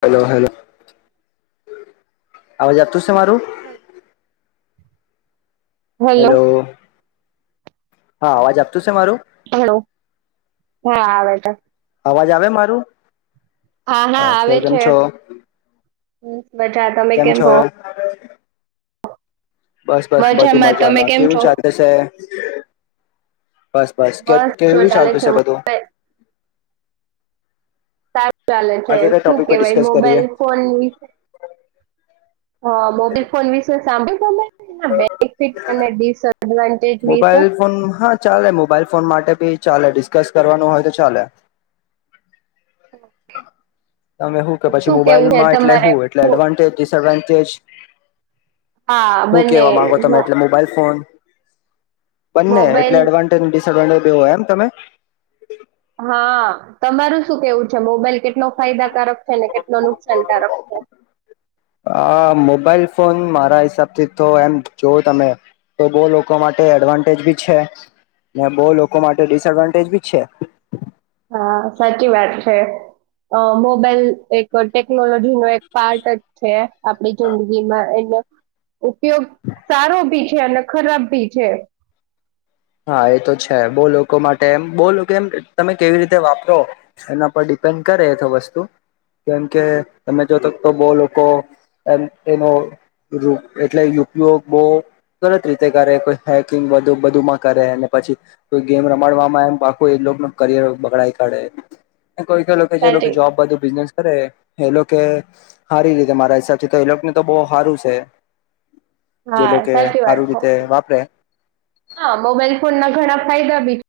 હાલો hello અવાજ આપતો છે મારું હલ- હેલો હા અવાજ આપતો છે મારું હલો હા આવે છે અવાજ આવે મારું હા હા કે આવે કેમ છે. છો હ બધા તમે કેમ હો બસ બસ બધું તમે મજામાં કેમ કેવું છો ચાલે છે. બસ બસ કે જો કેવી ચાલે ચાલતું છે બધું મોબાઈલ સારું ચાલે છે આજે કઈ શું ટોપિક પર કેવાય ડિસ્કસ કરીએ મોબાઈલ ફોન વિ હ મોબાઈલ ફોન વિશે સાંભ એના બેનિફિટ અને ડિસએડવાન્ટેજ વિસે મોબાઈલ ફોન હા ચાલે મોબાઈલ ફોન માટે ભી ચાલે ડિસ્કસ કરવાનું હોય તો ચાલે [inaudible] તમે હું કે પછી શું કેવું છે મોબાઈલમાં એટલે તમારે હું એટલે એડવાન્ટેજ ડિસએડવાન્ટેજ હા હું બંને કેવા માંગો મો તમે એટલે મોબાઈલ ફોન બંને મોબાઈલ એટલે એડવાન્ટેજ ડિસએડવાન્ટેજ એવો હોય એમ તમે હા તમારું શું કેવું છે મોબાઈલ કેટલો ફાયદાકારક છે ને કેટલો નુકસાનકારક છે આ મોબાઈલ ફોન મારા હિસાબથી તો એમ જોવ તમે તો બો લોકો માટે એડવાન્ટેજ બી છે બો લોકો માટે ડિસએડવાન્ટેજ બી છે. હા સાચી વાત છે મોબાઈલ એક ટેકનોલોજી નો એક પાર્ટ જ છે આપડી જિંદગીમાં એનો ઉપયોગ સારો ભી છે અને ખરાબ ભી છે. હા એ તો છે બહ લોકો માટે એમ બહ લોકો એમ તમે કેવી રીતે વાપરો એના પર ડિ ડિપેન્ડ કરે તો વસ્તુ કેમ કે તમે જોતો તો બહ લોકો એમ એનો એટલે ઉપયોગ બહુ ગલત રીતે કરે કોઈ હેકિંગુ બધું માં કરે પછી કો ગેમ રમાડવામાં એમ પાખું એ ન કરિયર બગડઈ કાઢે કોઈ કઈ જે લોકો સાચી જોબ બધું બિઝનેસ અરે એ લોકો હારી રીતે મારા હિસાબથી તો એ લોકોને તો બહ હારું છે જે હા લોકો સાચી વાત સારું છે રીતે વાપરે હા મોબાઈલ ફોન ના ઘણા ફાયદા બી છે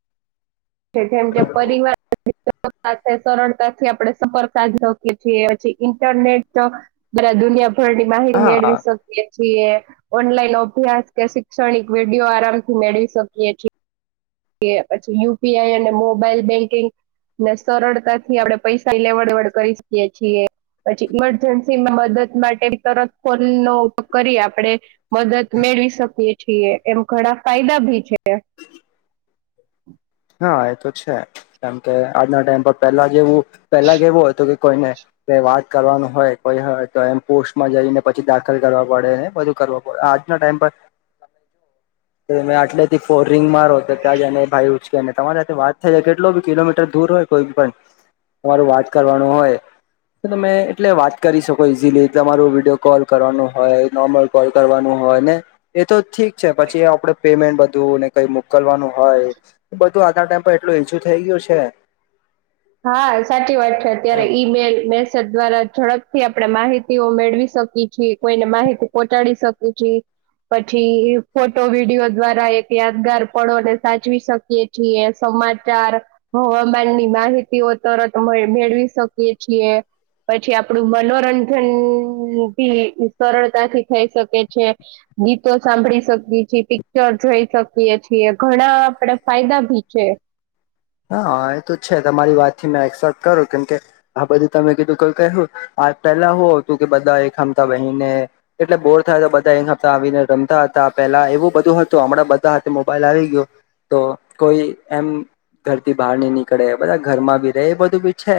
જેમ કે પરિવાર સરળતાથી આપડણે સફર્ સાકીએ છીએ પછી ઇન્ટરનેટ તો બરા દુનિયા થોડની માહી મેળવી હા શકીએ છીએ ઓનલાઈન અભ્યાસ કે શિક્ષણિક વિડીયો આરામથી મેળવી શકીએ છીએ. કે પછી યુપીઆઈ અને મોબાઈલ બેંકિંગ ને સરળતાથી આપણે પૈસા લેવડ-દેવડ કરી શકીએ છીએ. પછી ઈમરજન્સીમાં મદદ માટે તરત ફોનનો ઉપયોગ કરીએ આપડે મદદ મેળવી શકીએ છીએ, એમ ઘણા ફાયદા ભી છે. [unintelligible] હા, એ તો છે, કેમ કે આજના ટાઈમ પર પહેલા જેવું પહેલા કેવું હોય કે કોઈને વાત કરવાનું હોય કોઈ તો એમ પોસ્ટમાં જઈને પછી દાખલ કરવા પડે, બધું આજના ટાઈમ પર [unintelligible] મેં આટલે થી ફોરિંગ મારો તો ત્યાં જને ભાઈ, ઉંચકીને તમારી સાથે વાત થાય, કેટલો બી કિલોમીટર દૂર દૂર હોય કોઈ પણ, તમારું વાત કરવાનું હોય તો તમે એટલે વાત કરી શકો ઇઝીલી, તમારું વિડીયો કોલ કરવાનું હોય નોર્મલ કોલ કરવાનું હોય. હો ને, એ તો ઠીક છે. પછી એ આપડે પેમેન્ટ બધુ બું કંઈ મોકલવાનું હોય, બધું આજના ટાઈમ પર એટલું ઈઝિ થઈ ગયું છે હા, સાચી વાત છે. અત્યારે ઈમેલ મેસેજ દ્વારા ઝડપથી આપણે માહિતીઓ મેળવી શકી છીએ, કોઈને માહિતી પહોંચાડી શકી છી પછી ફોટો વિડીિયો દ્વારા એક યાદગાર પળો ને સાચવી શકીય છીએ. સમાચાર, હવામાનની માહિતીઓ તરત મેળવી શકી છીએ. પછી આપડું મનોરંજન ભી સરળતાથી થઈ શકે છે. ગીતો સાંભળી શકીએ છીએ, પિક્ચર જોઈ શકીએ છીએ, ઘણા આપડે ફાયદા ભી છે‌. [unintelligible] હા, એ તો છે. તમારી વાત થી મેં એક્સેપ્ટ કરું, કેમકે આ બધું તમે કીધું કોઈ કહ્યું. આ પહેલા હતું કે બધા એક હમણાં બને એટલે બોર થયા તો. બધા એક હતા આવીને રમતા હતા. પહેલા એવું બધું હતું, હમણાં બધા હાથે મોબાઈલ આવી ગયો તો, કોઈ એમ ઘર થી બહાર નઈ નીકળે, બધા ઘરમાં બી રહે. એ બધું બી છે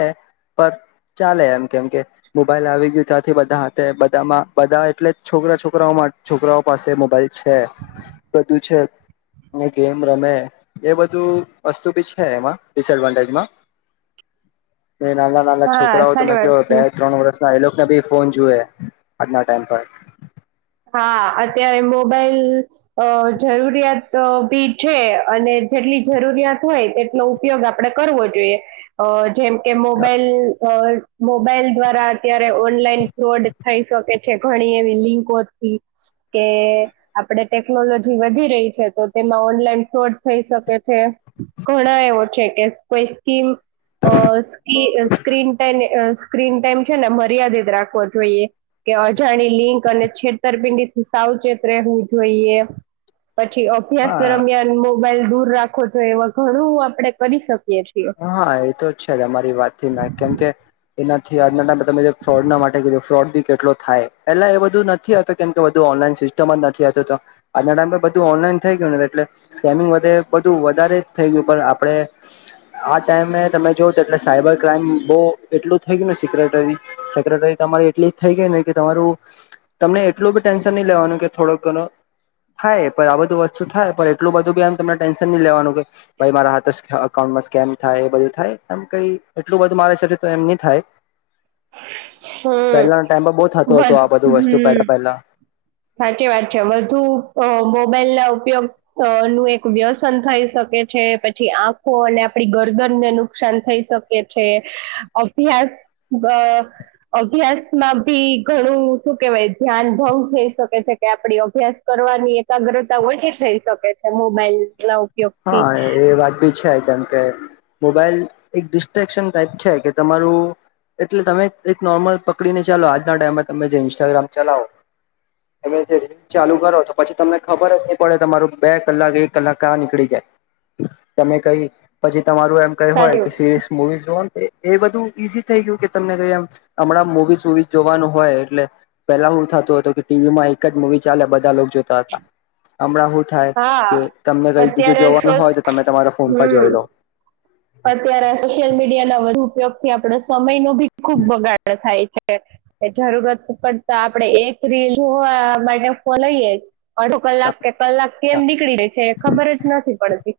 પણ ચાલે એમ કેમ કે મોબાઈલ આવી ગયું ત્યાંથી બધા હાથે બધામાં બધા એટલે જ છોરા છોકરાઓમાં છોકરાઓ પાસે મોબાઈલ છે બધું છે એમ રમે એ બધું. વસ્તુ બી છે એમાં ડિસએડવાન્ટેજમાં નાના-નાના હા છોકરાઓ તો, તમે સારી કહો વાત છે બે-ત્રણ વર્ષ એ લોકોને ભી ફોન જોએ, આજના ટાઈમ પર. હા, અત્યારે મોબાઈલ જરૂરિયાત ભી છે અને જેટલી જરૂરિયાત હોય, તેટલો ઉપયોગ આપણે કરવો જોઈએ. જેમ કે મોબાઈલ અ મોબાઈલ દ્વારા અત્યારે ઓનલાઈન ફ્રોડ થઈ શકે છે. ઘણી એવી લિંકોથી કે આપણે ટેકનોલોજી વધી રહી છે, તો તેમાં ઓનલાઈન ફ્રોડ થઈ શકે. થઈ શકે છે. ઘણા એવો છે કે, કોઈ સ્કીમ અ સ્કી સ્ક્રીન ટાઈમ. સ્ક્રીન ટાઈમ છે ને, મર્યાદિત રાખવો જોઈએ કે, અજાણી લિંક અને છે. ઉત્તરપિંડી થી સાવચેત રહેવું જોઈએ, પછી અભ્યાસ હા દરમિયાન મોબાઈલ દૂર રાખો જોઈ, એવા ઘણું આપડે કરી શકે. હ હા, એતો જ છે. અમારી વાતથી મે કેમ કે. એનાથી આજના ટાઈમ માં તમે ફ્રોડ ના માટે ફ્રોડ બી કેટલો થાય. પહેલા એ બધું નથી આવતુ, કેમ કે બધું ઓનલાઈન સિસ્ટમ જ નથી આવતો, તો આજના ટાઈમ બધું ઓનલાઇન. થઈ ગયું. એટલે સ્કેમિંગ બધું વધારે જ થઈ ગયું પણ આપડે. આ ટાઈમે તમે જોવ તો એટલે સાયબર ક્રાઈમ બહુ એટલું થઈ ગયુંને સેક્રેટરી સેક્રેટરી ત. એટલી થઈ ગઈ ને કે, તમારું તમને એટલું બી ટેન્શન નહીં લેવાનું કે, થોડોક ઘણુ થાય, પણ આ બધું વસ્તુ થાય, પણ એટલું બધું ભી એમ તમને ટેન્શન નહીં લેવાનું કે. ભાઈ મારા હાથે અકાઉન્ટમાં કેમ થાય, એ બધું થાય, એમ કઈ એટલું બધું મારા હબ તો એમ નહી થાય. હમ પહેલાના ટાઈમમાં બઉ થાતું હતું. આ બધું વસ્તુ હમ પહેલા-પહેલા. સાચી વાત છે. વધુ અ મોબાઈલ ઉપયોગ નું એક વ્યસન થઈ શકે છે. પછી આંખો અને આપડી ગરદન ને નુકસાન થઈ શકે છે. અભ્યાસ બઅ અભ્યાસમાં ભી ઘણું શું કેવાય ધ્યાન ભંગ થઈ શકે છે કે આપડી અભ્યાસ કરવાની એકાગ્રતા ઓછી થઈ શકે છે. મોબાઈલના ઉપ હા, એ વાત બી છે કેમ કે મોબાઈલ એક ડિસ્ટેક્શન ટાઈપ છે કે તમારું એટલે તમે એક નોર્મલ પકડીને ચાલો આજના ટાઈમમાં તમે જે ઇન્સ્ટાગ્રામ ચલાવો હવે [unintelligible] રીલ ચાલુ કરો તો પછી તમને ખબર જ નઈ પડે તમારું બે કલાક, એક કલાક કાં નીકળી તમે કઈ પછી તમારું એમ કઈ હોય સારી કે વાત. સિરીસ મુવીસ એ એ બધું ઈઝી થઈ ગયું કે તમને કઈ આમ અમણાં મુવીઝ-સુવીઝ જોવાનું હોય એટલે પેલા બઉ થાતું હતું કે ટીવીમાં એક જ મુવી ચાલે બધા લોક જોતા હતા. હમણાં થાય કે હા તમને કઈ બીજું અત્યારે જોવાનું સોસ, હોય તો તમે તમારા ફોન પર જોઈ હમ. લો અત્યારે સોશિયલ મીડિયા ના વધુ ઉપયોગ થી આપડે સમયનો ભી ખુબ બગાડ થાય છે. જરૂરત કરતા આપડે એક રીલ જોવા માટે ફોન લઈએે અધો કલાક કે કલાક કેમ નીકળી રે છે એ ખબર જ નથી પડતી.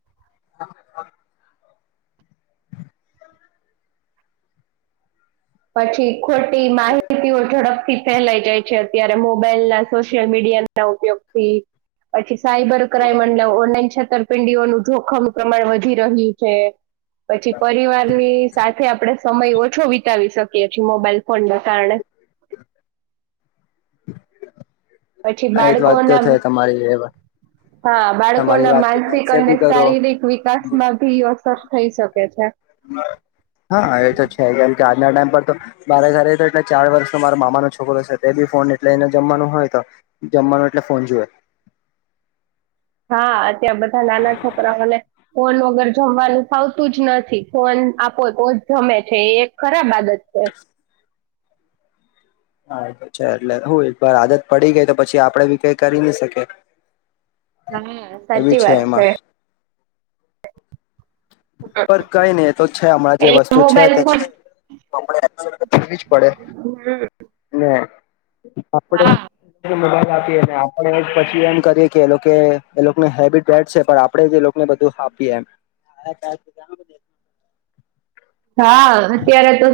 પછી ખોટી માહિતીઓ ઝડપ થી ફેલાઈ જાય છે, અત્યારે મોબાઈલના સોશિયલ મીડિયાના ઉપયોગથી. પછી સાયબર ક્રાઈમ એટલે ઓનલાઈન છેતરપિંડીઓનું જોખમ પ્રમાણ વધી રહ્યું છે. પછી પરિવારની સાથે આપડે સમય ઓછો વિતાવી શકીએ છે. મોબાઈલ ફોનના કારણે પછી એ જ વાત બાળકોના તો છે તમારી એ હા, તમારી બાળકોના વાત માનસિક એક્સેપ્ટ અને બી કરો શારીરિક વિકાસમાં ભી અસર થઈ શકે છે. [inaudible] હા, એ તો છે. કેમ કે આજના ટાઈમ પર તો મારે ઘરે તો એટલે ચાર વર્ષનો મારો મામાનો છોકરો છે તે બી ફોન એટલે એને જમવાનું હોય તો જમવાનું એટલે ફોન જોએ. [inaudible] હા, અત્યાર બધા નાના છોકરાઓને ફોન વગર જમવાનું ફાવતું જ નથી. ફોન આપો તો જ જમે છે. એ એક ખરાબ આદત છે. હા, એતો છે. એટલે હું એકવાર આદત પડી ગઈ તો પછી આપડે બી કઈ કરી ની શકે. હન, એવી સાચી વાત છે. એમાં પણ કઈ નઈ એ તો છે હમણાં જે એ વસ્તુ છે તે મોબાઈલ છે. ફોન વીજ પડે હમ, ને આપડે હા મોબાઈલ આપીએ આપણે પછી એમ કરીએ કે એ એ લોકોને હેબિટ બેઠ છે પણ આપણેે એ લોકો ને બધું હાપી એમ [inaudible] હા અત્યારે તો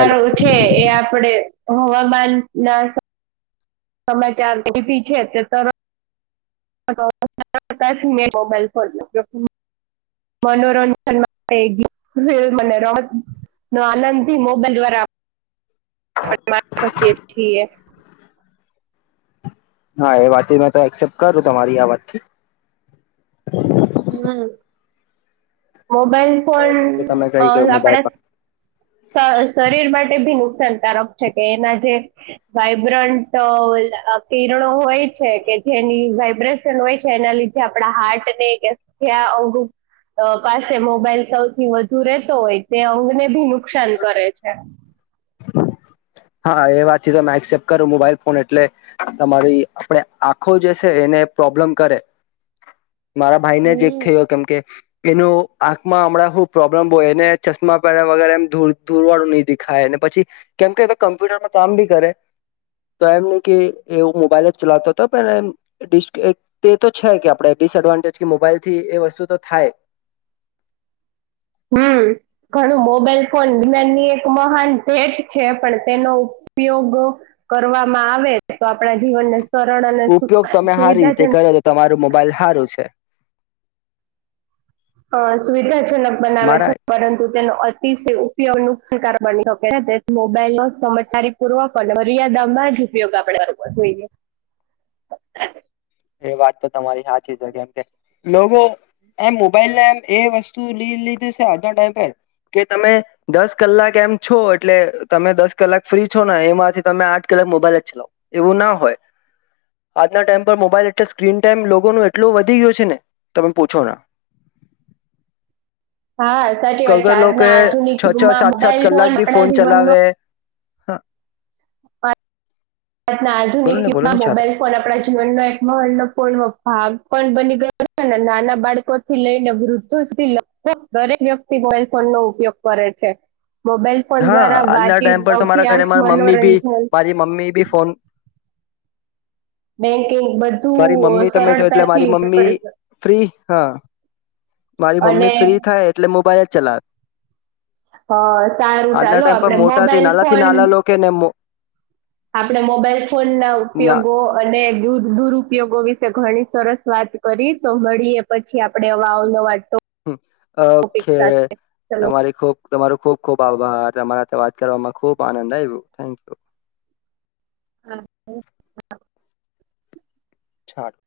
હેલો [unintelligible] છે એ આપડે હવામાન ના સમાચાર લેતી છે તે તર [inaudible] મનોરંજનમાં માં [unintelligible] રમત ન આનંદથી મોબાઈલ વરા આપરી [unintelligible] શફ છીએ હા એ વાત મેં તો એક્સેપ્ટ કરું તમારી આ વાતથી હમ્મ. મોબાઈલ પણ કે તમે અ કઈ કે આપણા મોબાઈલ શરીર માટે ભી નુકસાનકારક છે કે એના જે વાઈબ્રન્ટ કિરણો હોય છે કે જેની વાયબ્રેશન હોય છે એના લીધે આપણા હાર્ટ ને કે જે અંગ પાસે મોબાઈલ સૌથી વધુ રેતો હોય તે અંગને ભી નુક નુકસાન કરે છે. હા એ વાત થી તો મે એક્સેપ્ટ કરું મોબાઈલ ફોન એટલે તમારી આપણે આખો જે છે એને પ્રોબ્લેમ કરે [inaudible] મારા ભાઈ ને જ એક હમ. થયો કેમ કે એનું આંખમાં હમણાં શું પ્રોબ્લેમ હોય એને ચશ્મા પહે વગરે એમ દુરવાળું નહીં દેખાય પછી કેમ કે એ તો કમ્પ્યુટરમાં કામ બી કરે તો એમ ન કે એવું મોબાઈલ જ ચલાવતો હતો પણ એ તે તો છે કે આપડે, ડિસએડવાન્ટેજ કે મોબાઈલ થી એ વસ્તુ તો થાય [inaudible] હમ્મ ઘણું મોબાઈલ ફોન વિજ્ઞાનની એક મહાન ભેટ છે. પણ તેનો ઉપયોગ કરવામાં આવે તો આપણા જીવનને સરલ અને ઉપયોગ તમે સારી રીતે સુવિધાજનક કરો તો તમારું મોબાઈલ સારું છે સુવિધાજનક બનાવે છે મારા પરંતુ તેનો અતિ ઉપયોગ ન શિકાર [unintelligible] બની શકે છે મોબાઈલ ન સમારી પૂર્વક અને મરિયાદિત [inaudible] જ ઉપયોગ આપડે બરોબર જોઈએ એ વાત તો તમારી સાચી જ કેમ કે લોકો એમ મોબાઈલને એમ એ વસ્તુ લઈ લીધી છે. આજનો ટાઈમ પરે કે તમે દસ કલાક એમ છો એટલે તમે દસ કલાક ફ્રી છો ને એમાંથી તમે આઠ કલાક મોબાઈલ એવું ના હોય આજના ટાઈમ પર મોબાઈલ એ સ્ક્રીન ટાઈમ લોકો ન એટલોું વધી ગયો છે ને તમે પૂછો ના. [inaudible] હા સાચી વાત છે. અગર લોકો આજના આધુનિક છ છ ગમાં સાત સાત મોબાઈલ કલાક ફોન બી આપણા ફોનનો ચલાવે હા. [inaudible] ત ના બોલો આધુનિક ને બોલો યુગમાં ની છા મોબાઈલ ફોન આપણા જીવનનો એક મહનોપૂર્ણ ભાગ બની ગયો નાના બાળકો થી લઈને વૃદ્ધો સુધી લગભગ દરેક વ્યક્તિ મોબાઈલ ફોન ઉપયોગ કરે છે. મોબાઈલ ફોન હા દ્વારા આજના ટાઈમ વાચીત પર અભ્યાસ મનોરંજન મે બી ફોન. બેંકિંગ મારી મમ્મી બધું તમે જો એટલે સરળતાથી મારી ઉપયોગ મમ્મી કરી શકે ફ્રી. હા મારી અને મમ્મી ફ્રી થાય એટલે મોબાઈલ જ ચલાવે હ સારું આજના ચાલો ટાઈમ પર આપડે મોટાથી મોબાઈલ નાનાથી ફોન. નાના લોકોને આપણે મોબાઈલ ફોન ના ઉપયોગો અને દૂર દુરુપયોગો વિશે ઘણી સરસ વાત કરી. તો મળીએ પછી આપડે અવા અવનવા હમ, ટોપિક ઓકે. સાથે ચલો તમારી ખુબ તમારુ ખુબ ખુબ આભાર. તમારા હાથે વાત કરવામાં ખુબ આનંદ આયવુ. Thank you. હા [unintelligible] છાટ [unintelligible]